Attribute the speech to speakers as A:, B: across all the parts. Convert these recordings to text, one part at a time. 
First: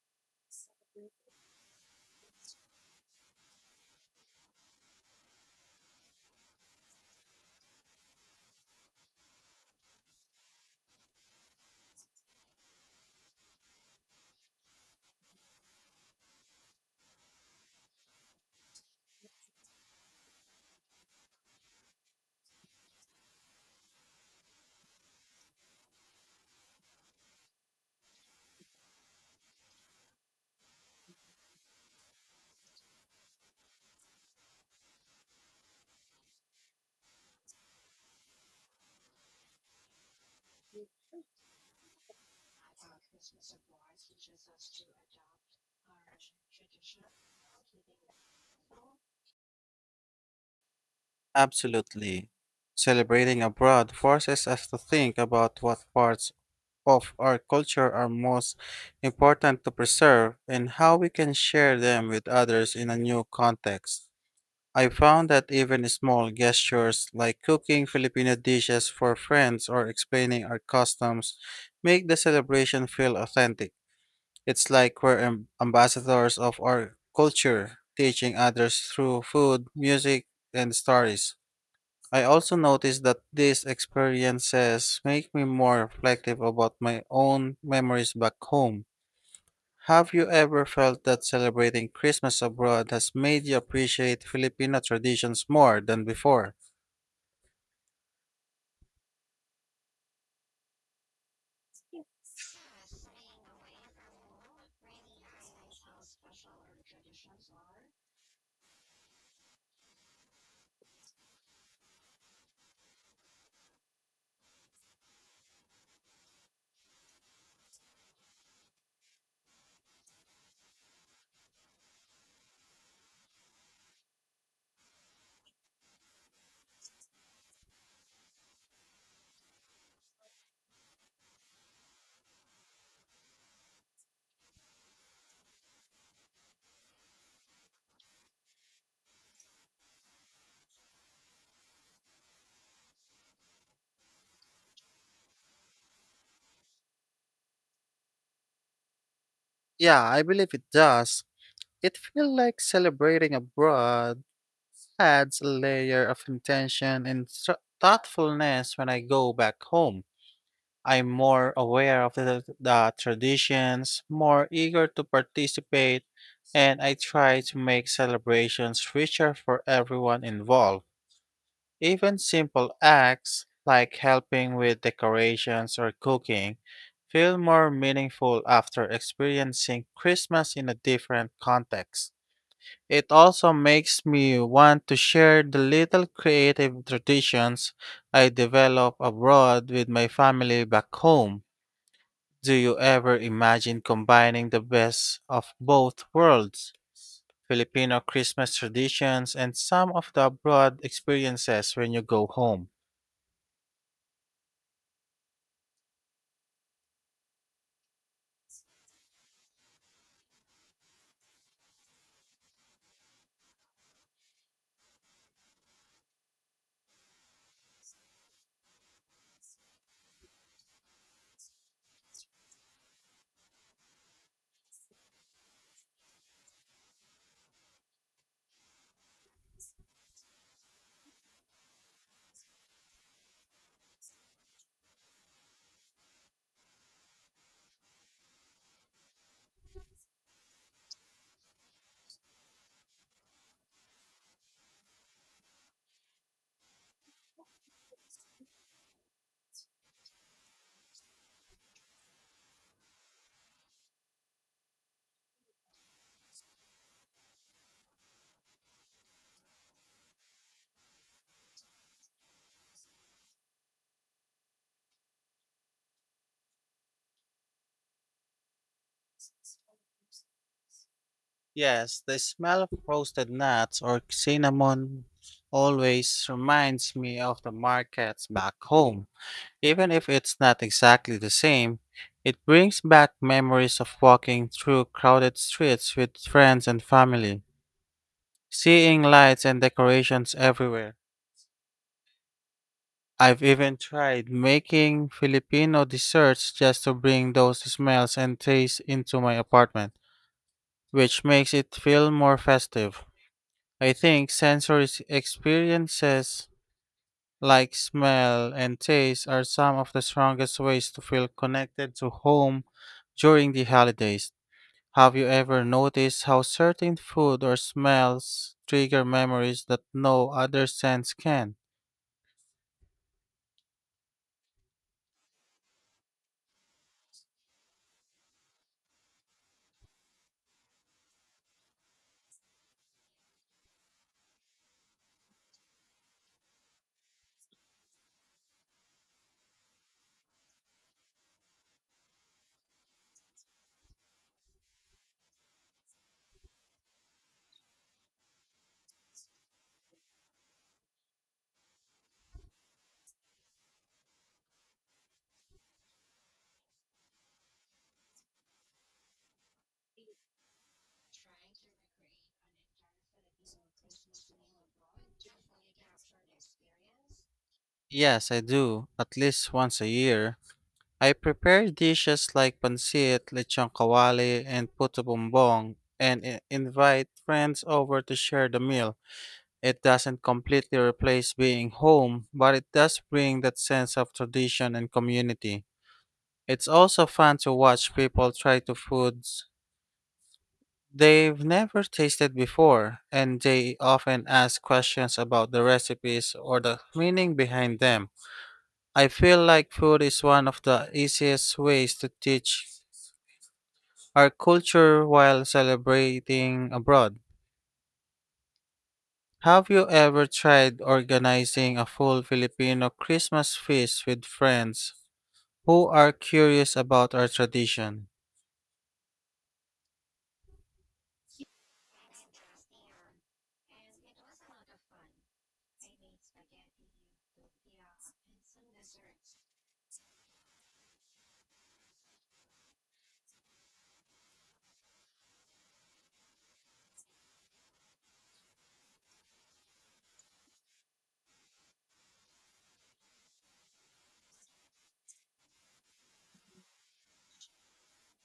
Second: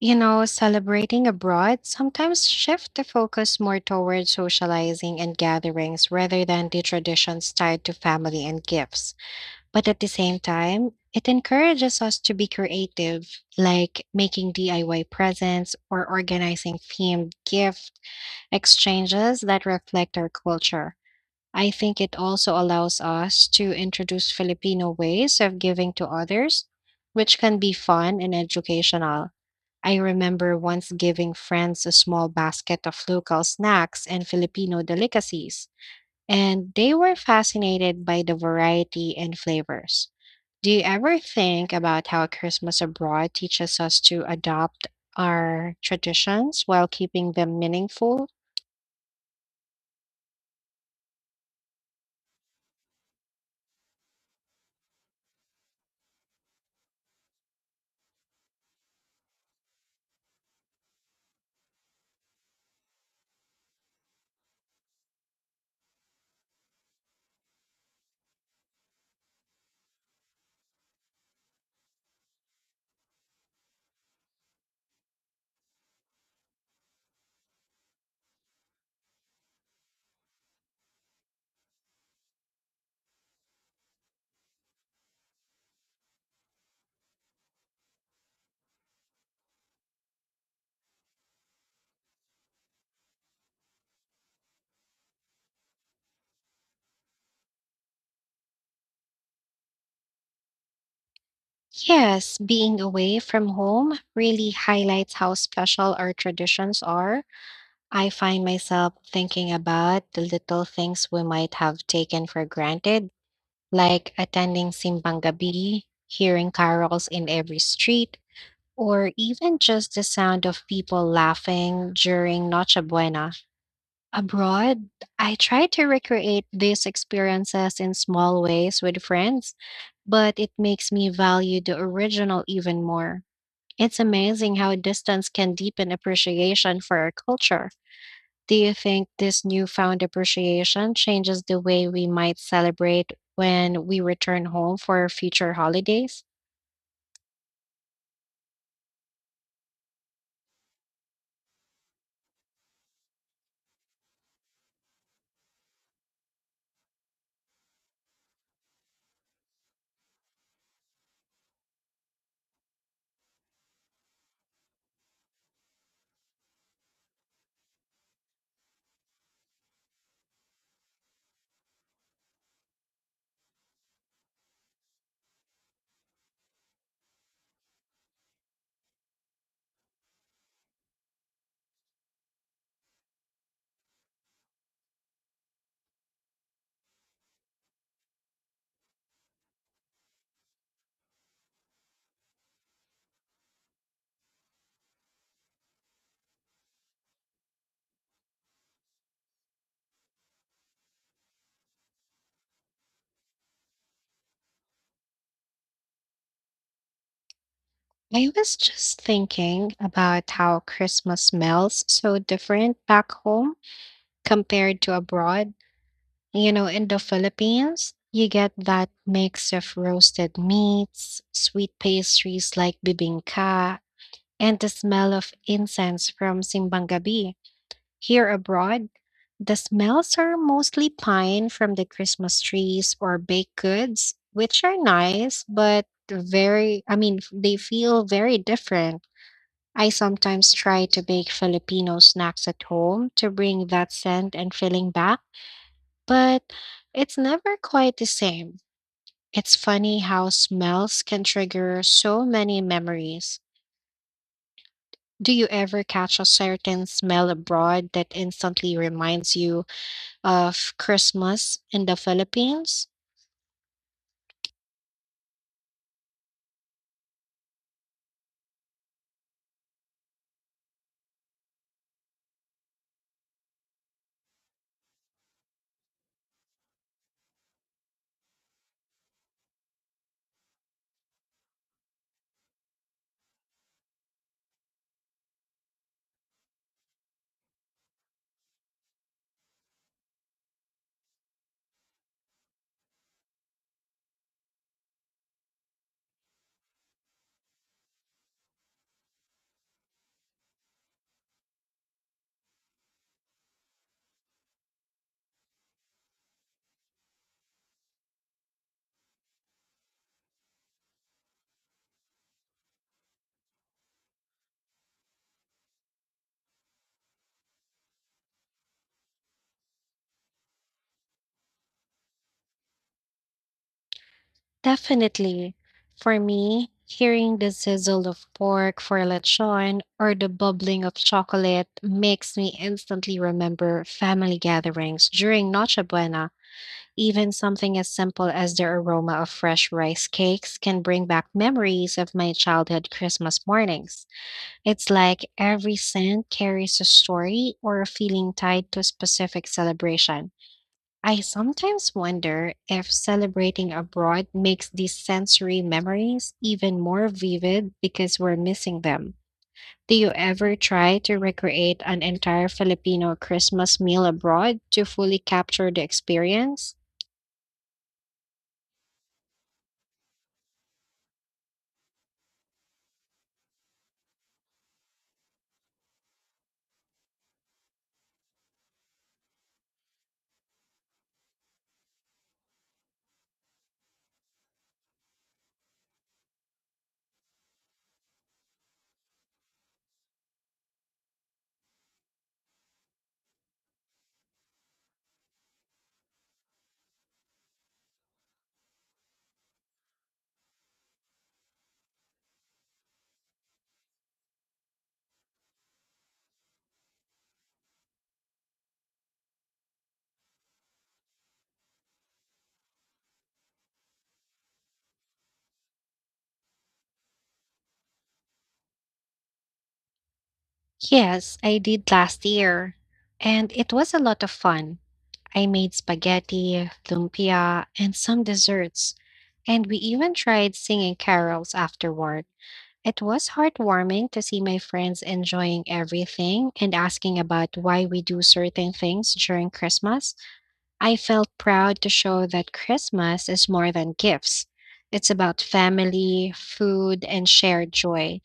A: You know, celebrating abroad sometimes shift the focus more toward socializing and gatherings rather than the traditions tied to family and gifts. But at the same time, it encourages us to be creative, like making DIY presents or organizing themed gift exchanges that reflect our culture. I think it also allows us to introduce Filipino ways of giving to others, which can be fun and educational. I remember once giving friends a small basket of local snacks and Filipino delicacies, and they were fascinated by the variety and flavors. Do you ever think about how Christmas abroad teaches us to adopt our traditions while keeping them meaningful?
B: Absolutely. Celebrating abroad forces us to think about what parts of our culture are most important to preserve and how we can share them with others in a new context. I found that even small gestures like cooking Filipino dishes for friends or explaining our customs make the celebration feel authentic. It's like we're ambassadors of our culture, teaching others through food, music, and stories. I also noticed that these experiences make me more reflective about my own memories back home. Have you ever felt that celebrating Christmas abroad has made you appreciate Filipino traditions more than before?
A: Yes, being away from home really highlights how special our traditions are. I find myself thinking about the little things we might have taken for granted like attending simbang gabi, hearing carols in every street, or even just the sound of people laughing during Noche Buena. Abroad, I try to recreate these experiences in small ways with friends, but it makes me value the original even more. It's amazing how distance can deepen appreciation for our culture. Do you think this newfound appreciation changes the way we might celebrate when we return home for future holidays?
B: Yeah, I believe it does. It feels like celebrating abroad adds a layer of intention and thoughtfulness when I go back home. I'm more aware of the traditions, more eager to participate, and I try to make celebrations richer for everyone involved. Even simple acts like helping with decorations or cooking feel more meaningful after experiencing Christmas in a different context. It also makes me want to share the little creative traditions I develop abroad with my family back home. Do you ever imagine combining the best of both worlds? Filipino Christmas traditions and some of the abroad experiences when you go home.
A: I was just thinking about how Christmas smells so different back home compared to abroad. You know, in the Philippines, you get that mix of roasted meats, sweet pastries like bibingka, and the smell of incense from Simbang Gabi. Here abroad, the smells are mostly pine from the Christmas trees or baked goods, which are nice, but very, they feel very different. I sometimes try to bake Filipino snacks at home to bring that scent and feeling back, but it's never quite the same. It's funny how smells can trigger so many memories. Do you ever catch a certain smell abroad that instantly reminds you of Christmas in the Philippines?
B: Yes, the smell of roasted nuts or cinnamon always reminds me of the markets back home. Even if it's not exactly the same, it brings back memories of walking through crowded streets with friends and family, seeing lights and decorations everywhere. I've even tried making Filipino desserts just to bring those smells and tastes into my apartment, which makes it feel more festive. I think sensory experiences like smell and taste are some of the strongest ways to feel connected to home during the holidays. Have you ever noticed how certain food or smells trigger memories that no other sense can?
A: Definitely. For me, hearing the sizzle of pork for lechon or the bubbling of chocolate makes me instantly remember family gatherings during Noche Buena. Even something as simple as the aroma of fresh rice cakes can bring back memories of my childhood Christmas mornings. It's like every scent carries a story or a feeling tied to a specific celebration. I sometimes wonder if celebrating abroad makes these sensory memories even more vivid because we're missing them. Do you ever try to recreate an entire Filipino Christmas meal abroad to fully capture the experience?
B: Yes, I do, at least once a year. I prepare dishes like pancit, lechon kawali, and puto bumbong, and invite friends over to share the meal. It doesn't completely replace being home, but it does bring that sense of tradition and community. It's also fun to watch people try to foods they've never tasted before, and they often ask questions about the recipes or the meaning behind them. I feel like food is one of the easiest ways to teach our culture while celebrating abroad. Have you ever tried organizing a full Filipino Christmas feast with friends who are curious about our tradition?
A: Yes, I did last year, and it was a lot of fun. I made spaghetti, lumpia, and some desserts, and we even tried singing carols afterward. It was heartwarming to see my friends enjoying everything and asking about why we do certain things during Christmas. I felt proud to show that Christmas is more than gifts. It's about family, food, and shared joy.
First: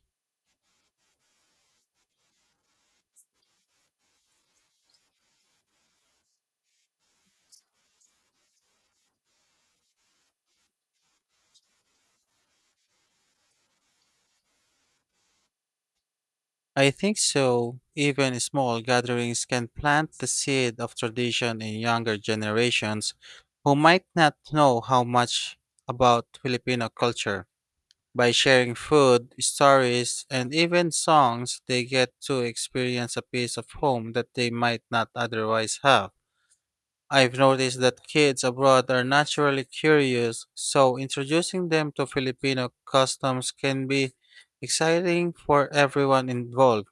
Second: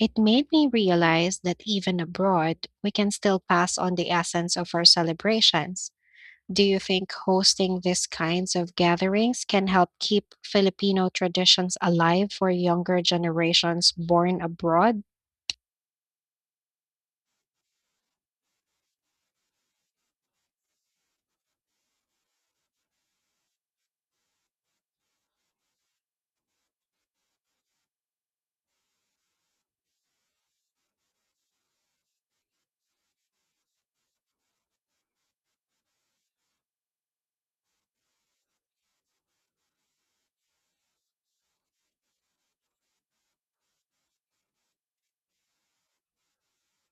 A: It made me realize that even abroad, we can still pass on the essence of our celebrations. Do you think hosting these kinds of gatherings can help keep Filipino traditions alive for younger generations born abroad?
B: I think so. Even small gatherings can plant the seed of tradition in younger generations who might not know how much about Filipino culture. By sharing food, stories, and even songs, they get to experience a piece of home that they might not otherwise have. I've noticed that kids abroad are naturally curious, so introducing them to Filipino customs can be exciting for everyone involved.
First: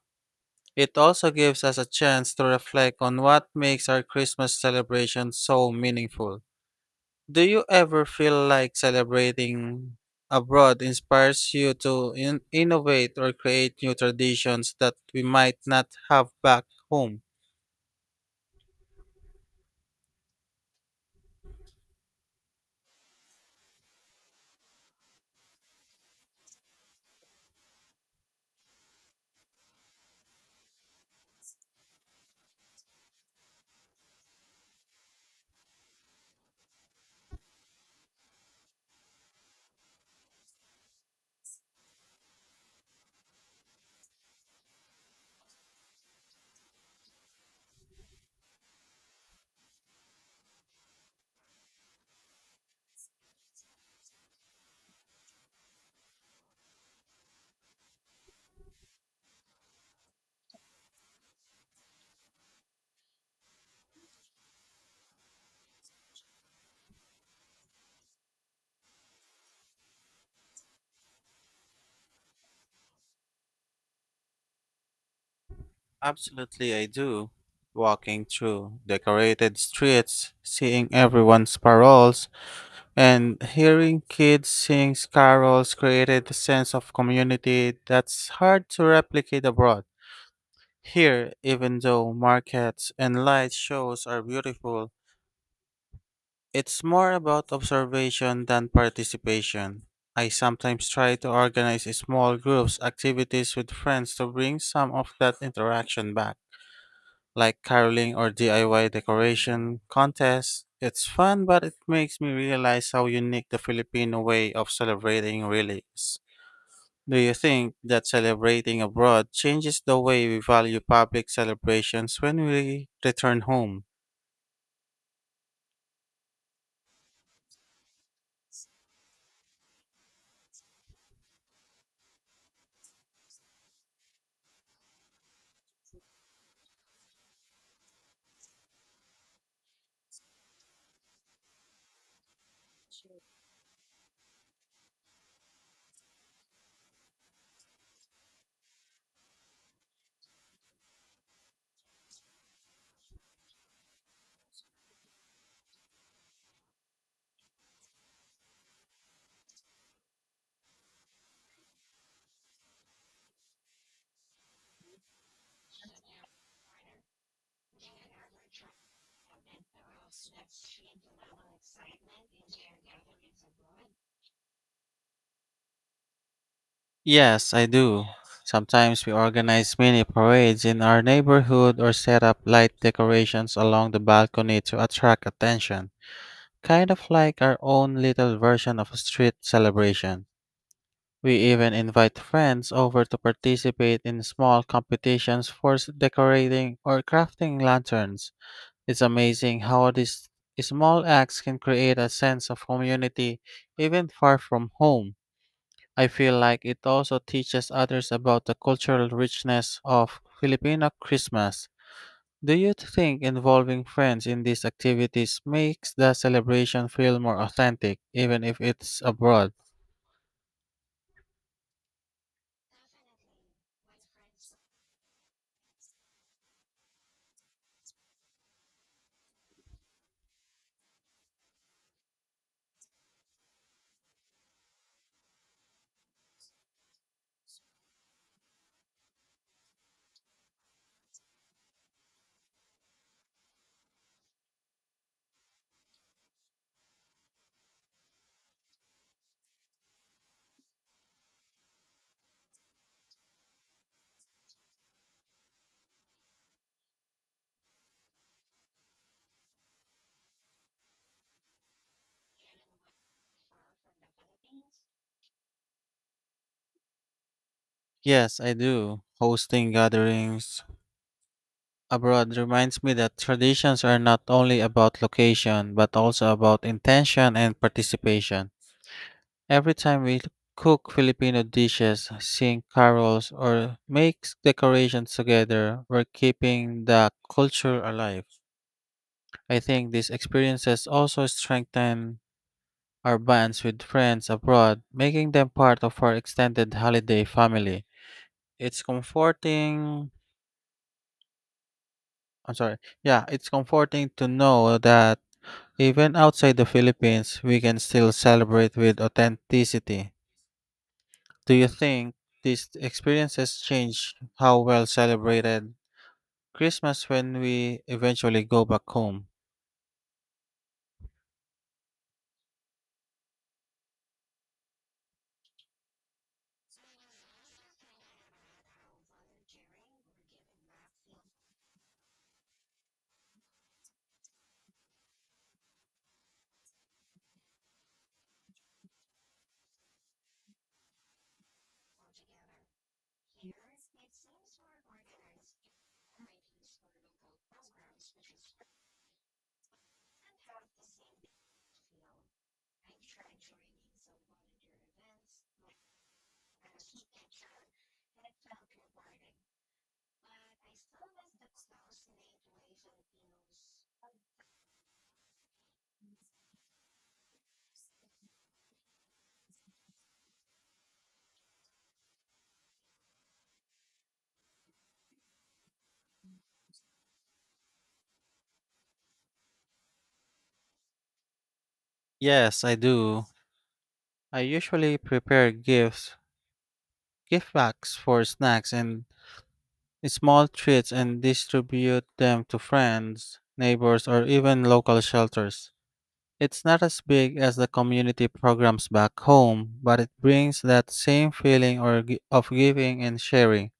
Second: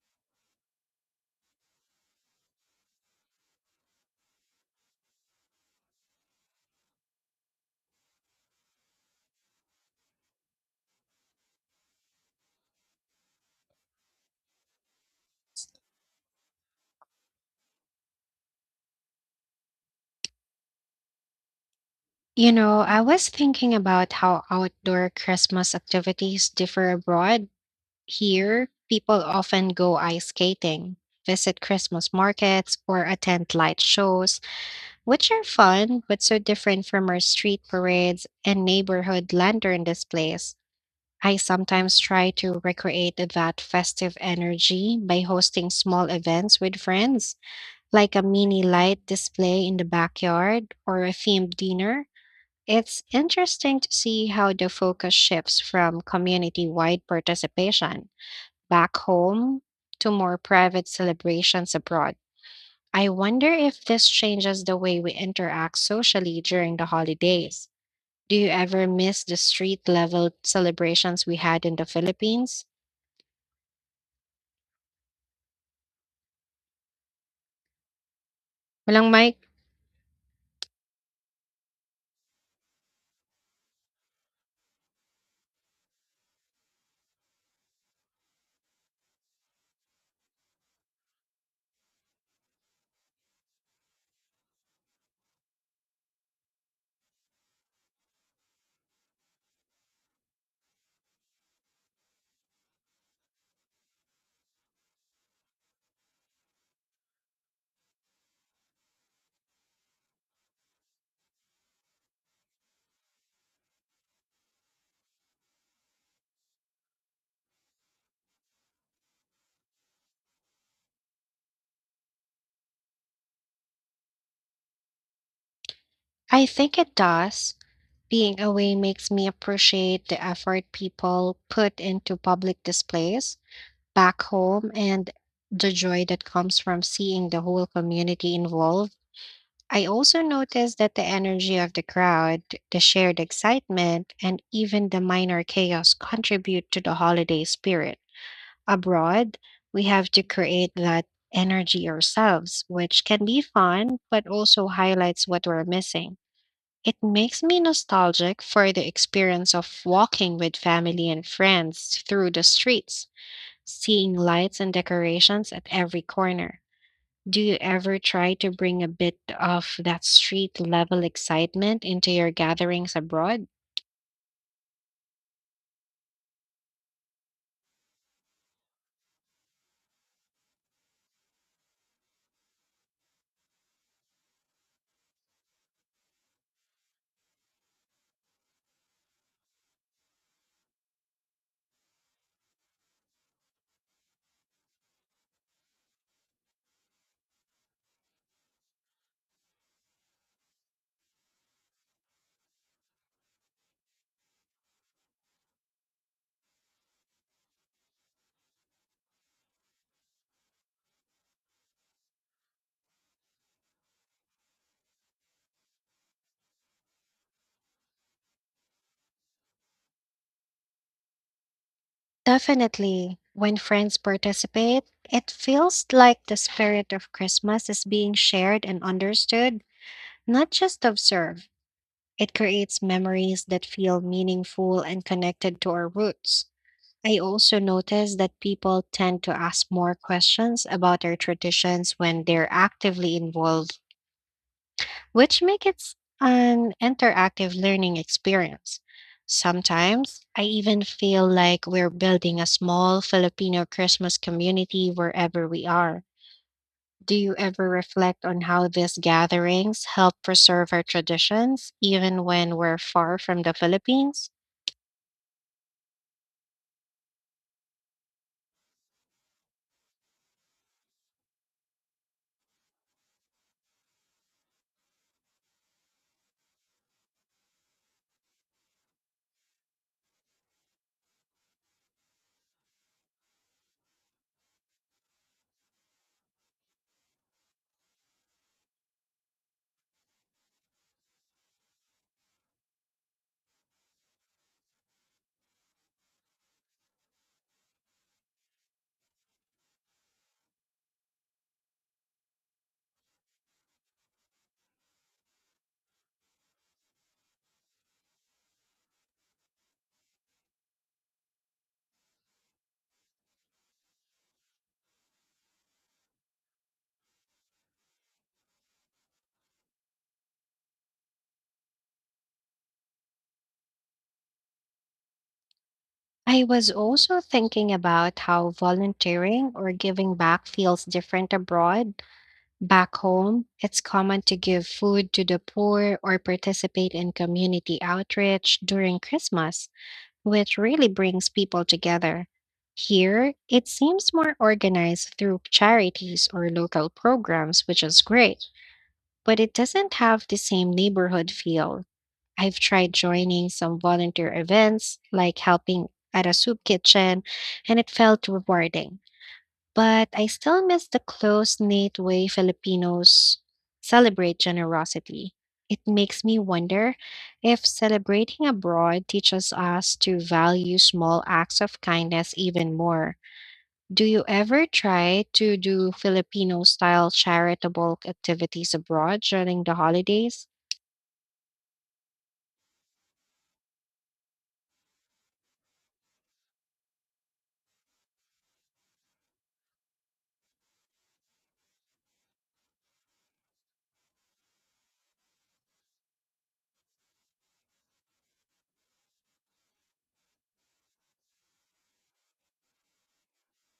B: It also gives us a chance to reflect on what makes our Christmas celebration so meaningful. Do you ever feel like celebrating abroad inspires you to innovate or create new traditions that we might not have back home?
A: You know, I was thinking about how outdoor Christmas activities differ abroad. Here, people often go ice skating, visit Christmas markets, or attend light shows, which are fun but so different from our street parades and neighborhood lantern displays. I sometimes try to recreate that festive energy by hosting small events with friends, like a mini light display in the backyard or a themed dinner. It's interesting to see how the focus shifts from community wide participation back home to more private celebrations abroad. I wonder if this changes the way we interact socially during the holidays. Do you ever miss the street level celebrations we had in the Philippines?
B: Absolutely, I do. Walking through
A: Walang mic?
B: decorated streets, seeing everyone's paroles, and hearing kids sing carols created a sense of community that's hard to replicate abroad. Here, even though markets and light shows are beautiful, it's more about observation than participation. I sometimes try to organize small groups activities with friends to bring some of that interaction back, like caroling or DIY decoration contests. It's fun, but it makes me realize how unique the Filipino way of celebrating really is. Do you think that celebrating abroad changes the way we value public celebrations when we return home?
A: I think it does. Being away makes me appreciate the effort people put into public displays back home and the joy that comes from seeing the whole community involved. I also notice that the energy of the crowd, the shared excitement, and even the minor chaos contribute to the holiday spirit. Abroad, we have to create that energy ourselves, which can be fun, but also highlights what we're missing. It makes me nostalgic for the experience of walking with family and friends through the streets, seeing lights and decorations at every corner. Do you ever try to bring a bit of that street level excitement into your gatherings abroad?
B: Yes, I do. Sometimes we organize mini parades in our neighborhood or set up light decorations along the balcony to attract attention, kind of like our own little version of a street celebration. We even invite friends over to participate in small competitions for decorating or crafting lanterns. It's amazing how these small acts can create a sense of community even far from home. I feel like it also teaches others about the cultural richness of Filipino Christmas. Do you think involving friends in these activities makes the celebration feel more authentic, even if it's abroad?
A: Definitely. When friends participate, it feels like the spirit of Christmas is being shared and understood, not just observed. It creates memories that feel meaningful and connected to our roots. I also notice that people tend to ask more questions about their traditions when they're actively involved, which makes it an interactive learning experience. Sometimes I even feel like we're building a small Filipino Christmas community wherever we are. Do you ever reflect on how these gatherings help preserve our traditions, even when we're far from the Philippines?
B: Yes, I do. Hosting gatherings abroad reminds me that traditions are not only about location, but also about intention and participation. Every time we cook Filipino dishes, sing carols, or make decorations together, we're keeping the culture alive. I think these experiences also strengthen our bonds with friends abroad, making them part of our extended holiday family. It's comforting. I'm sorry. Yeah, it's comforting to know that even outside the Philippines, we can still celebrate with authenticity. Do you think these experiences change how well celebrated Christmas when we eventually go back home?
A: I was also thinking about how volunteering or giving back feels different abroad. Back home, it's common to give food to the poor or participate in community outreach during Christmas, which really brings people together. Here, it seems more organized through charities or local programs, which is great, but it doesn't have the same neighborhood feel. I've tried joining some volunteer events, like helping at a soup kitchen, and it felt rewarding. But I still miss the close knit way Filipinos celebrate generosity. It makes me wonder if celebrating abroad teaches us to value small acts of kindness even more. Do you ever try to do Filipino style charitable activities abroad during the holidays?
B: Yes, I do. I usually prepare gift bags for snacks and small treats and distribute them to friends, neighbors, or even local shelters. It's not as big as the community programs back home, but it brings that same feeling or of giving and sharing.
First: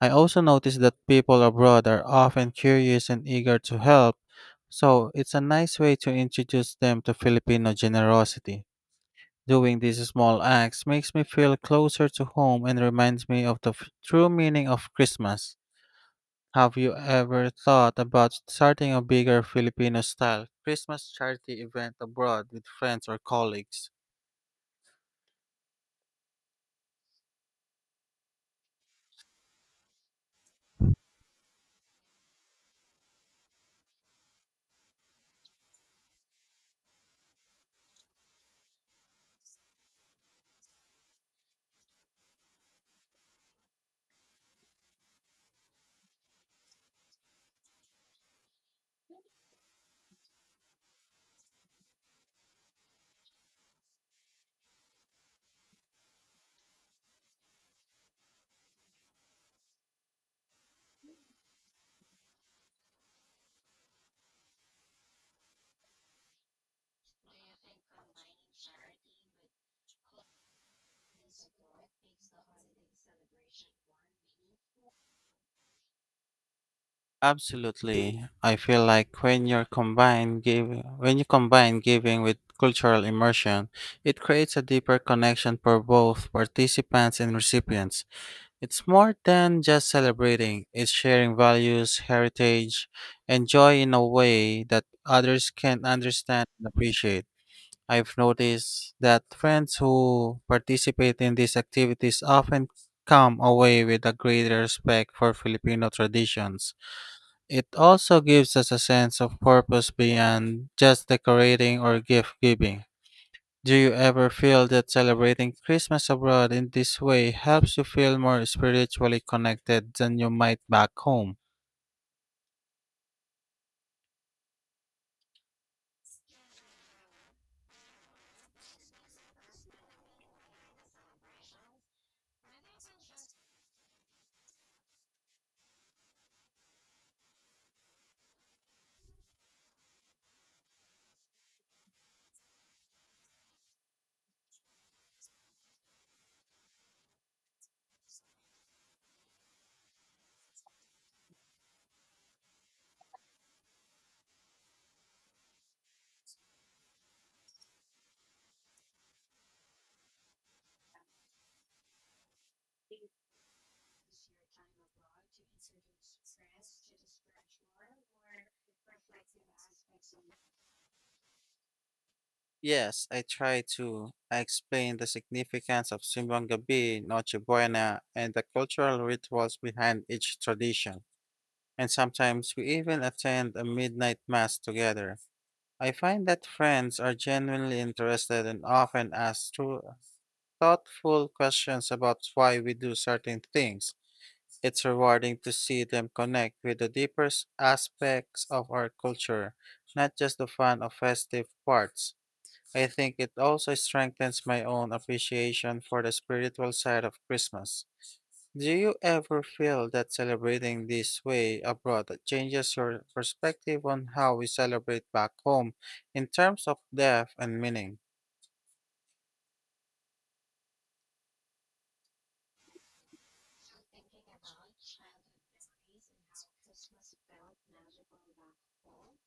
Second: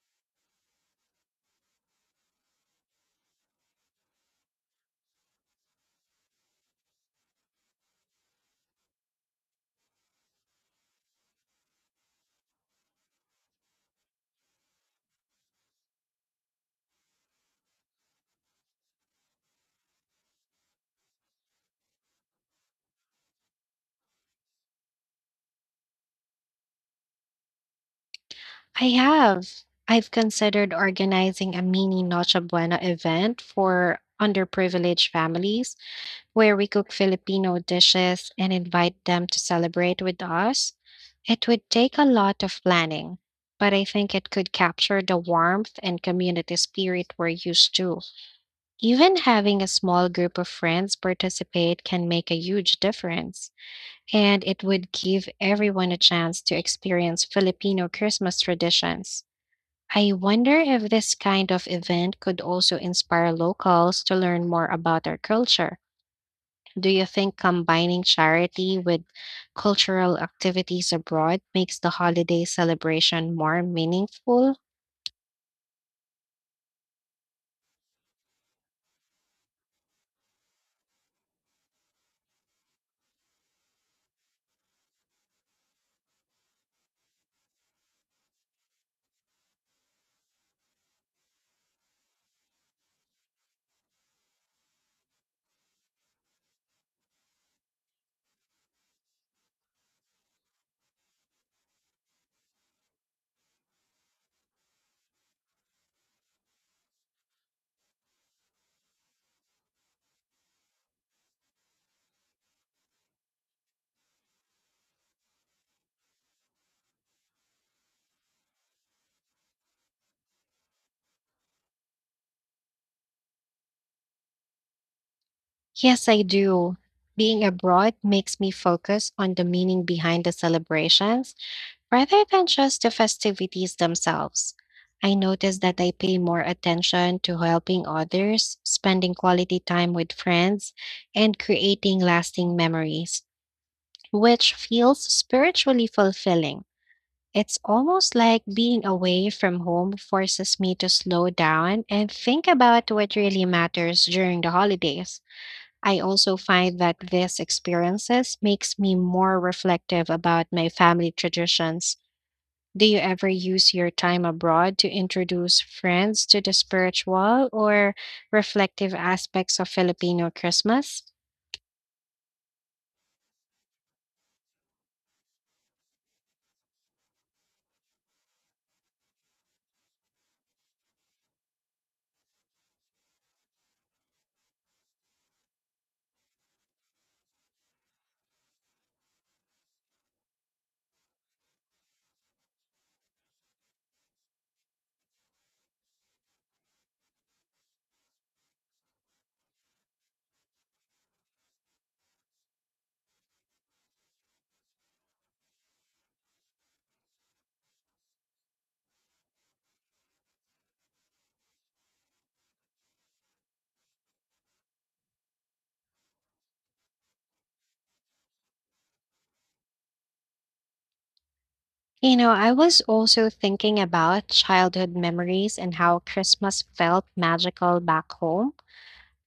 B: I also notice that people abroad are often curious and eager to help, so it's a nice way to introduce them to Filipino generosity. Doing these small acts makes me feel closer to home and reminds me of the true meaning of Christmas. Have you ever thought about starting a bigger Filipino style Christmas charity event abroad with friends or colleagues?
A: I have. I've considered organizing a mini Noche Buena event for underprivileged families where we cook Filipino dishes and invite them to celebrate with us. It would take a lot of planning, but I think it could capture the warmth and community spirit we're used to. Even having a small group of friends participate can make a huge difference, and it would give everyone a chance to experience Filipino Christmas traditions. I wonder if this kind of event could also inspire locals to learn more about our culture. Do you think combining charity with cultural activities abroad makes the holiday celebration more meaningful?
B: Absolutely. I feel like when you combine giving with cultural immersion, it creates a deeper connection for both participants and recipients. It's more than just celebrating, it's sharing values, heritage, and joy in a way that others can understand and appreciate. I've noticed that friends who participate in these activities often come away with a greater respect for Filipino traditions. It also gives us a sense of purpose beyond just decorating or gift giving. Do you ever feel that celebrating Christmas abroad in this way helps you feel more spiritually connected than you might back home?
A: Yes, I do. Being abroad makes me focus on the meaning behind the celebrations rather than just the festivities themselves, I notice that I pay more attention to helping others, spending quality time with friends, and creating lasting memories, which feels spiritually fulfilling. It's almost like being away from home forces me to slow down and think about what really matters during the holidays. I also find that these experiences makes me more reflective about my family traditions. Do you ever use your time abroad to introduce friends to the spiritual or reflective aspects of Filipino Christmas?
B: Yes, I try to. I explain the significance of Simbang Gabi, Noche Buena, and the cultural rituals behind each tradition. And sometimes we even attend a midnight mass together. I find that friends are genuinely interested and often ask through thoughtful questions about why we do certain things. It's rewarding to see them connect with the deeper aspects of our culture, not just the fun of festive parts. I think it also strengthens my own appreciation for the spiritual side of Christmas. Do you ever feel that celebrating this way abroad changes your perspective on how we celebrate back home in terms of depth and meaning?
A: You know, I was also thinking about childhood memories and how Christmas felt magical back home.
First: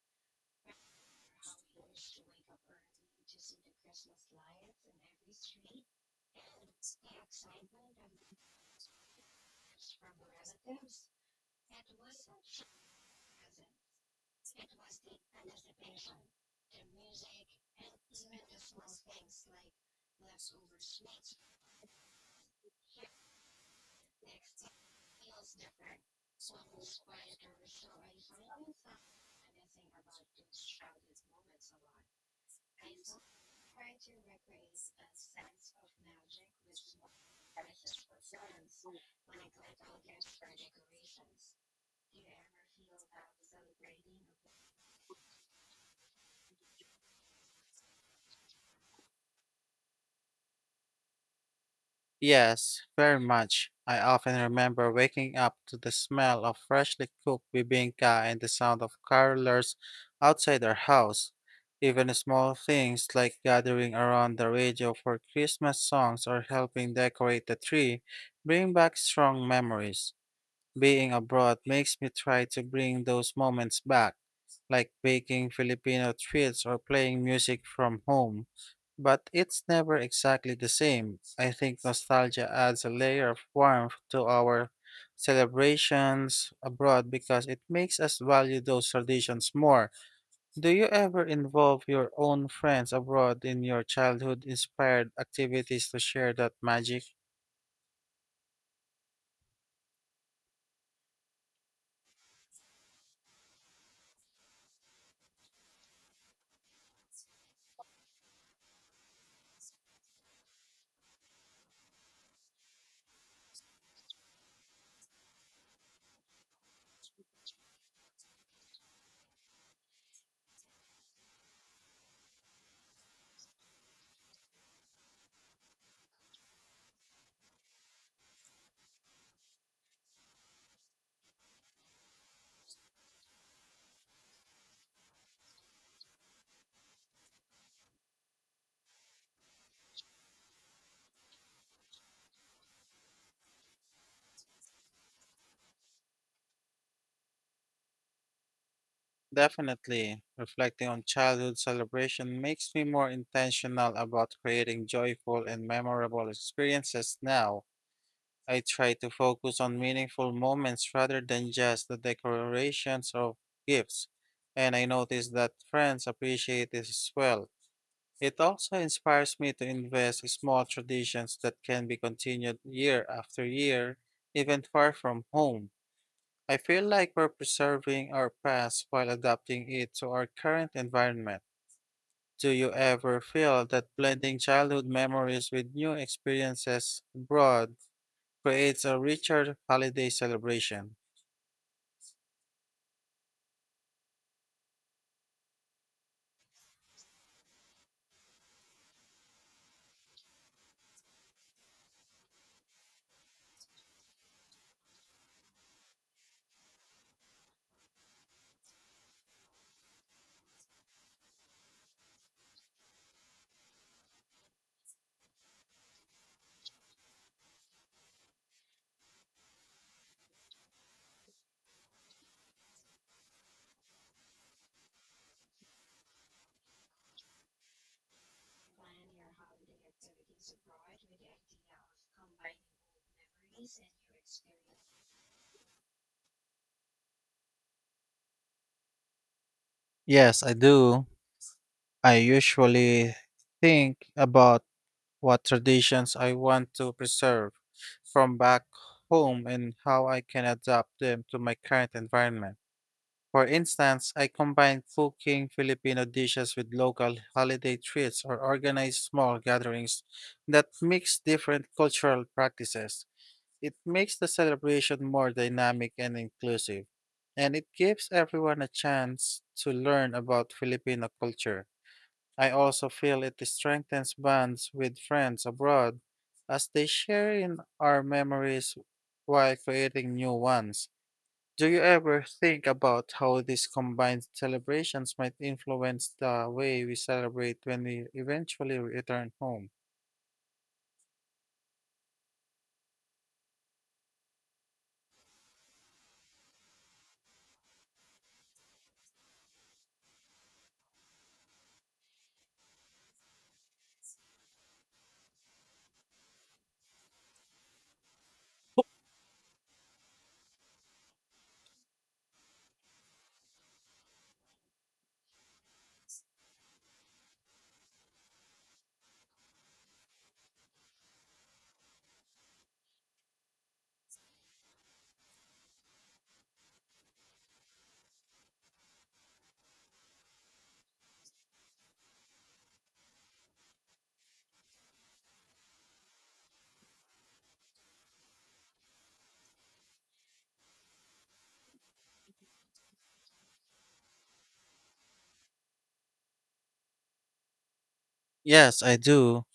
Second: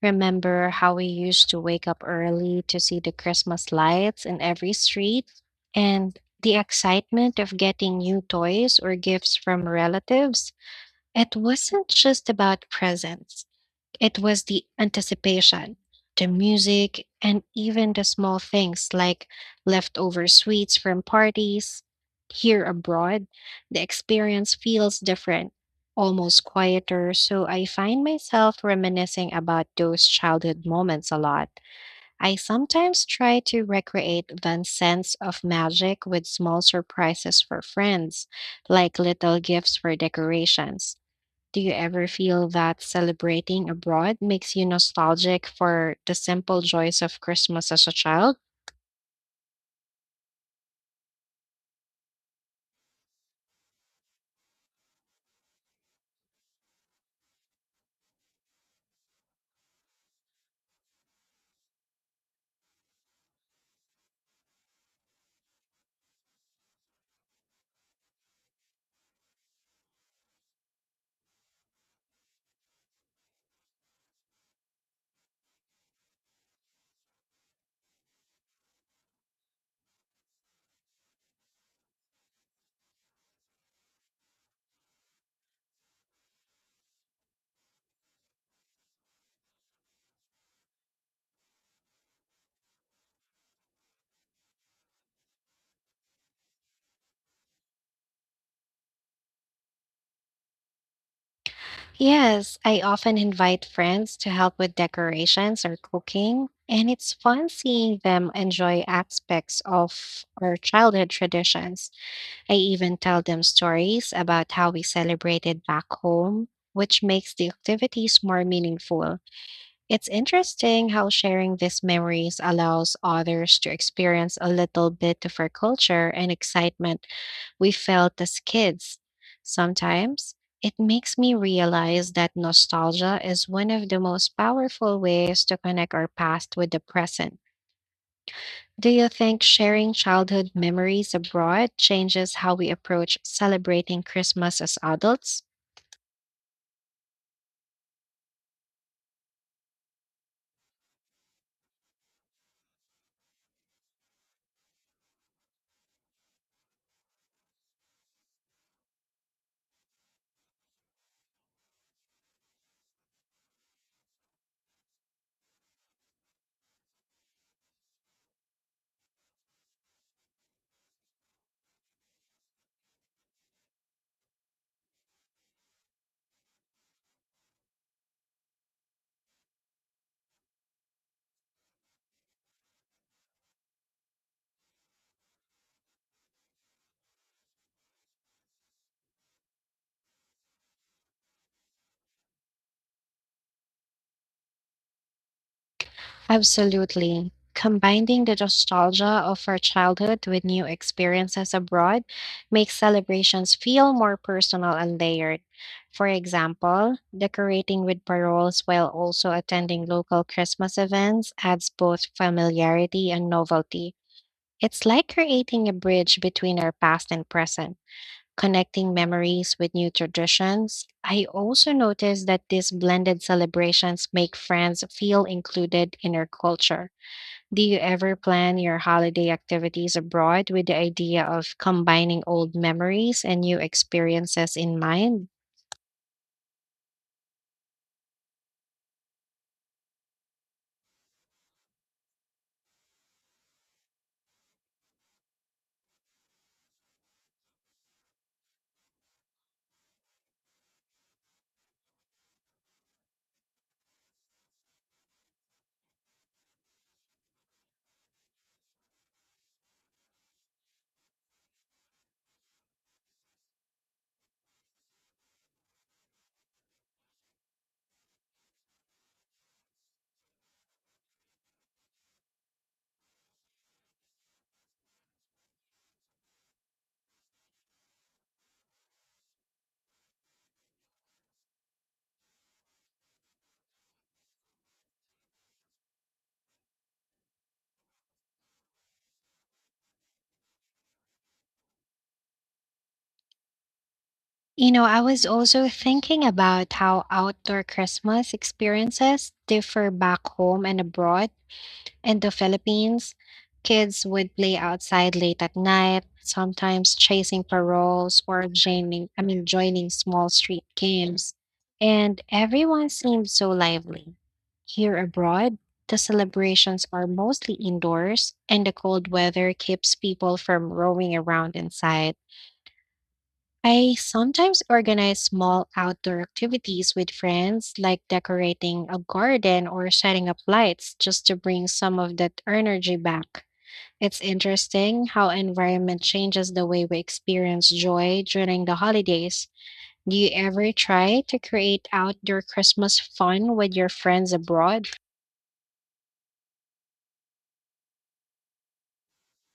A: Remember how we used to wake up early to see the Christmas lights in every street and the excitement of getting new toys or gifts from relatives? It wasn't just about presents. It was the anticipation, the music, and even the small things like leftover sweets from parties. Here abroad, the experience feels different, almost quieter, so I find myself reminiscing about those childhood moments a lot. I sometimes try to recreate that sense of magic with small surprises for friends, like little gifts for decorations. Do you ever feel that celebrating abroad makes you nostalgic for the simple joys of Christmas as a child?
B: Yes, very much. I often remember waking up to the smell of freshly cooked bibingka and the sound of carolers outside our house. Even small things like gathering around the radio for Christmas songs or helping decorate the tree bring back strong memories. Being abroad makes me try to bring those moments back, like baking Filipino treats or playing music from home. But it's never exactly the same. I think nostalgia adds a layer of warmth to our celebrations abroad because it makes us value those traditions more. Do you ever involve your own friends abroad in your childhood inspired activities to share that magic?
A: Yes, I often invite friends to help with decorations or cooking, and it's fun seeing them enjoy aspects of our childhood traditions. I even tell them stories about how we celebrated back home, which makes the activities more meaningful. It's interesting how sharing these memories allows others to experience a little bit of our culture and excitement we felt as kids. Sometimes it makes me realize that nostalgia is one of the most powerful ways to connect our past with the present. Do you think sharing childhood memories abroad changes how we approach celebrating Christmas as adults?
B: Definitely, reflecting on childhood celebration makes me more intentional about creating joyful and memorable experiences now. I try to focus on meaningful moments rather than just the decorations or gifts, and I notice that friends appreciate this as well. It also inspires me to invest in small traditions that can be continued year after year, even far from home. I feel like we're preserving our past while adapting it to our current environment. Do you ever feel that blending childhood memories with new experiences abroad creates a richer holiday celebration?
A: Absolutely. Combining the nostalgia of our childhood with new experiences abroad makes celebrations feel more personal and layered. For example, decorating with paroles while also attending local Christmas events adds both familiarity and novelty. It's like creating a bridge between our past and present, connecting memories with new traditions. I also noticed that these blended celebrations make friends feel included in our culture. Do you ever plan your holiday activities abroad with the idea of combining old memories and new experiences in mind?
B: Yes, I do. I usually think about what traditions I want to preserve from back home and how I can adapt them to my current environment. For instance, I combine cooking Filipino dishes with local holiday treats or organize small gatherings that mix different cultural practices. It makes the celebration more dynamic and inclusive, and it gives everyone a chance to learn about Filipino culture. I also feel it strengthens bonds with friends abroad as they share in our memories while creating new ones. Do you ever think about how these combined celebrations might influence the way we celebrate when we eventually return home?
A: You know, I was also thinking about how outdoor Christmas experiences differ back home and abroad. In the Philippines, kids would play outside late at night, sometimes chasing paroles or joining small street games. And everyone seemed so lively. Here abroad, the celebrations are mostly indoors, and the cold weather keeps people from roaming around inside. I sometimes organize small outdoor activities with friends, like decorating a garden or setting up lights, just to bring some of that energy back. It's interesting how environment changes the way we experience joy during the holidays. Do you ever try to create outdoor Christmas fun with your friends abroad?
B: Yes, I do.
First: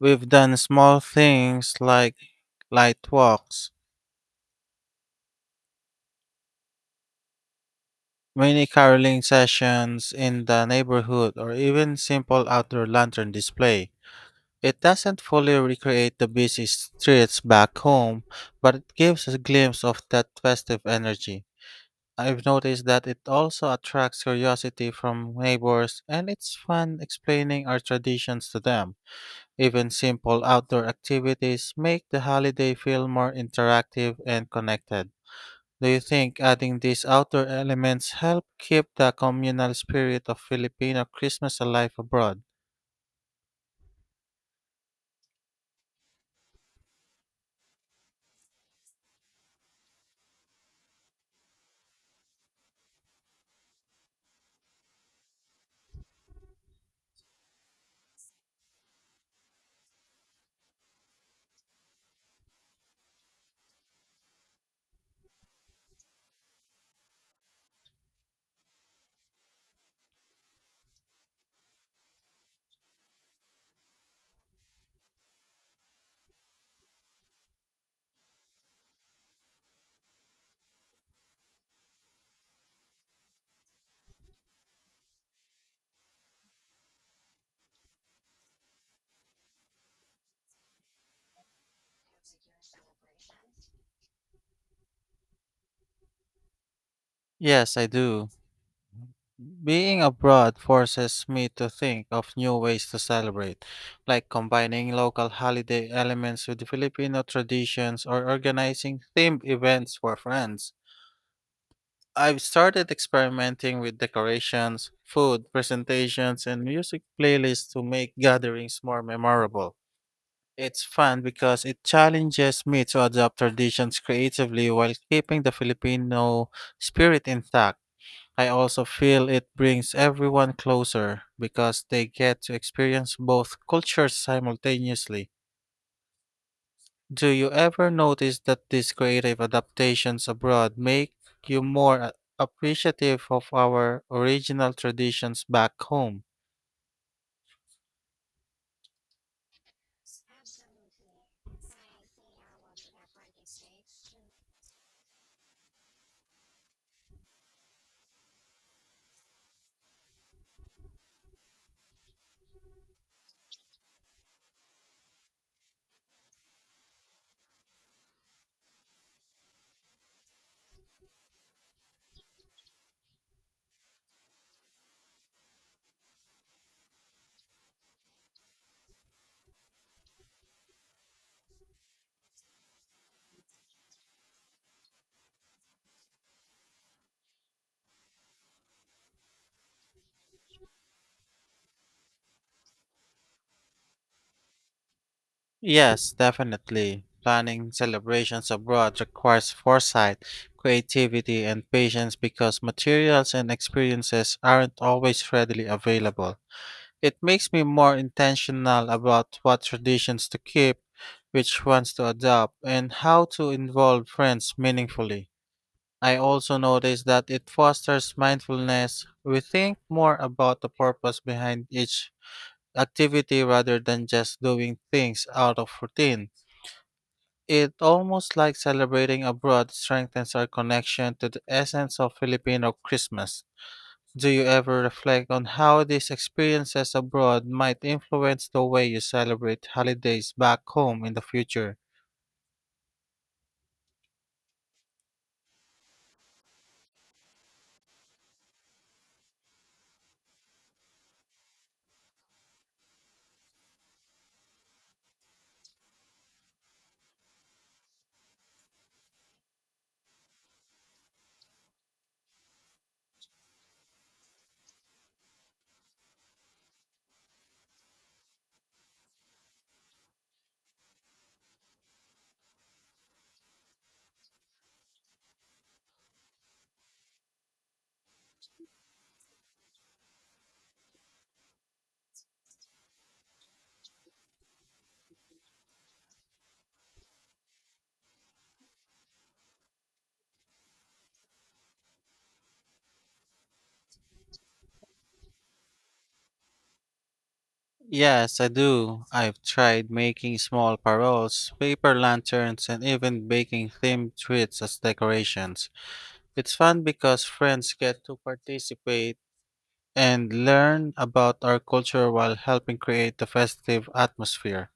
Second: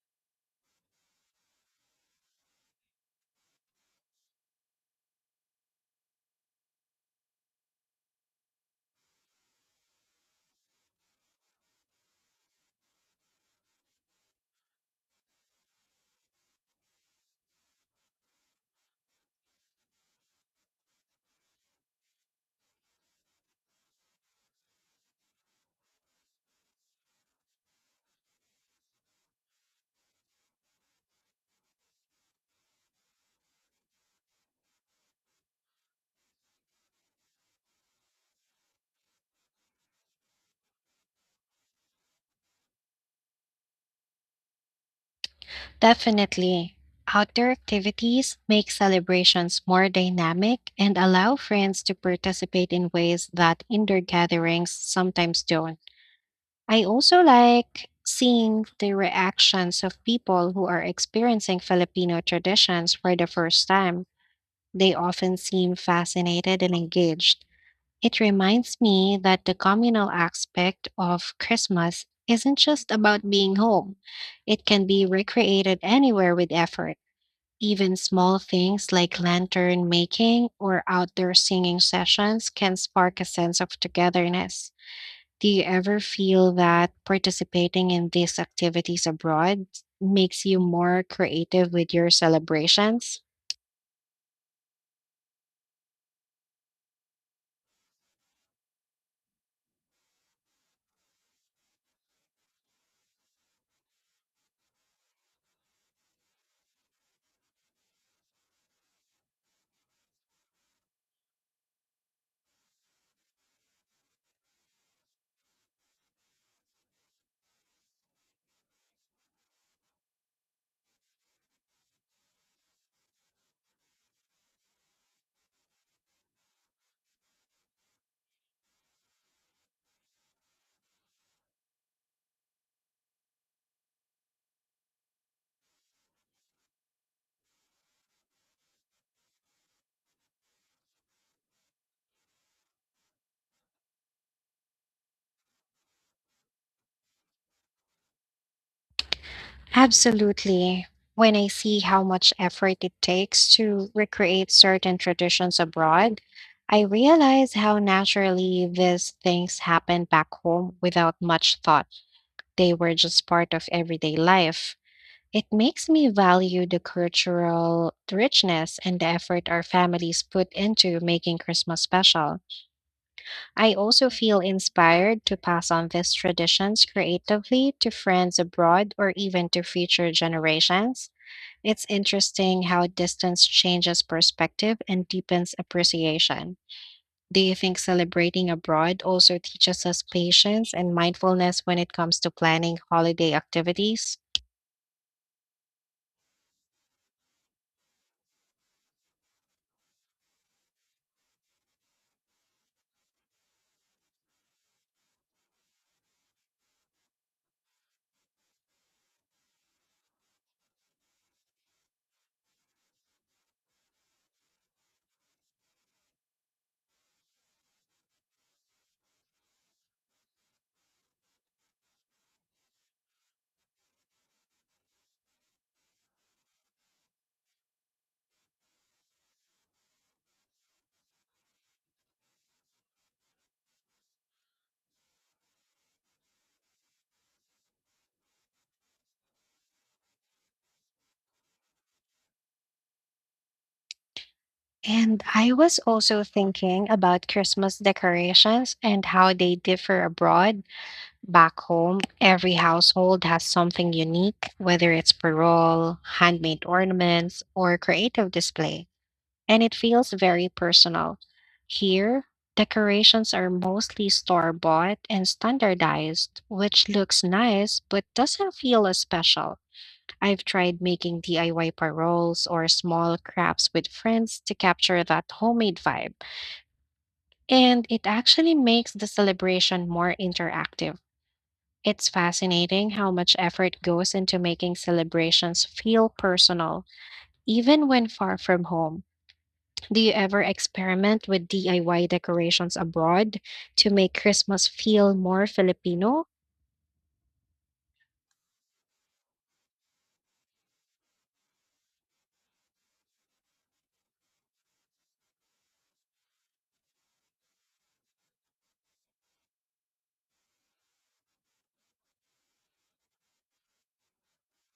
B: We've done small things like light walks, mini caroling sessions in the neighborhood, or even simple outdoor lantern display. It doesn't fully recreate the busy streets back home, but it gives a glimpse of that festive energy. I've noticed that it also attracts curiosity from neighbors, and it's fun explaining our traditions to them. Even simple outdoor activities make the holiday feel more interactive and connected. Do you think adding these outdoor elements help keep the communal spirit of Filipino Christmas alive abroad?
A: Definitely. Outdoor activities make celebrations more dynamic and allow friends to participate in ways that indoor gatherings sometimes don't. I also like seeing the reactions of people who are experiencing Filipino traditions for the first time. They often seem fascinated and engaged. It reminds me that the communal aspect of Christmas isn't just about being home, it can be recreated anywhere with effort. Even small things like lantern making or outdoor singing sessions can spark a sense of togetherness. Do you ever feel that participating in these activities abroad makes you more creative with your celebrations?
B: Yes, I do. Being abroad forces me to think of new ways to celebrate, like combining local holiday elements with Filipino traditions or organizing themed events for friends. I've started experimenting with decorations, food, presentations, and music playlists to make gatherings more memorable. It's fun because it challenges me to adapt traditions creatively while keeping the Filipino spirit intact. I also feel it brings everyone closer because they get to experience both cultures simultaneously. Do you ever notice that these creative adaptations abroad make you more appreciative of our original traditions back home?
A: Absolutely. When I see how much effort it takes to recreate certain traditions abroad, I realize how naturally these things happen back home without much thought. They were just part of everyday life. It makes me value the cultural richness and the effort our families put into making Christmas special. I also feel inspired to pass on these traditions creatively to friends abroad or even to future generations. It's interesting how distance changes perspective and deepens appreciation. Do you think celebrating abroad also teaches us patience and mindfulness when it comes to planning holiday activities?
B: Yes, definitely. Planning celebrations abroad requires foresight, creativity, and patience because materials and experiences aren't always readily available. It makes me more intentional about what traditions to keep, which ones to adopt, and how to involve friends meaningfully. I also notice that it fosters mindfulness. We think more about the purpose behind each activity rather than just doing things out of routine. It almost like celebrating abroad strengthens our connection to the essence of Filipino Christmas. Do you ever reflect on how these experiences abroad might influence the way you celebrate holidays back home in the future?
A: And I was also thinking about Christmas decorations and how they differ abroad. Back home, every household has something unique, whether it's parole, handmade ornaments, or creative display, and it feels very personal. Here, decorations are mostly store bought and standardized, which looks nice but doesn't feel as special. I've tried making DIY paroles or small crafts with friends to capture that homemade vibe, and it actually makes the celebration more interactive. It's fascinating how much effort goes into making celebrations feel personal, even when far from home. Do you ever experiment with DIY decorations abroad to make Christmas feel more Filipino?
B: Yes, I do. I've tried making small paroles, paper lanterns, and even baking themed treats as decorations. It's fun because friends get to participate and learn about our culture while helping create the festive atmosphere.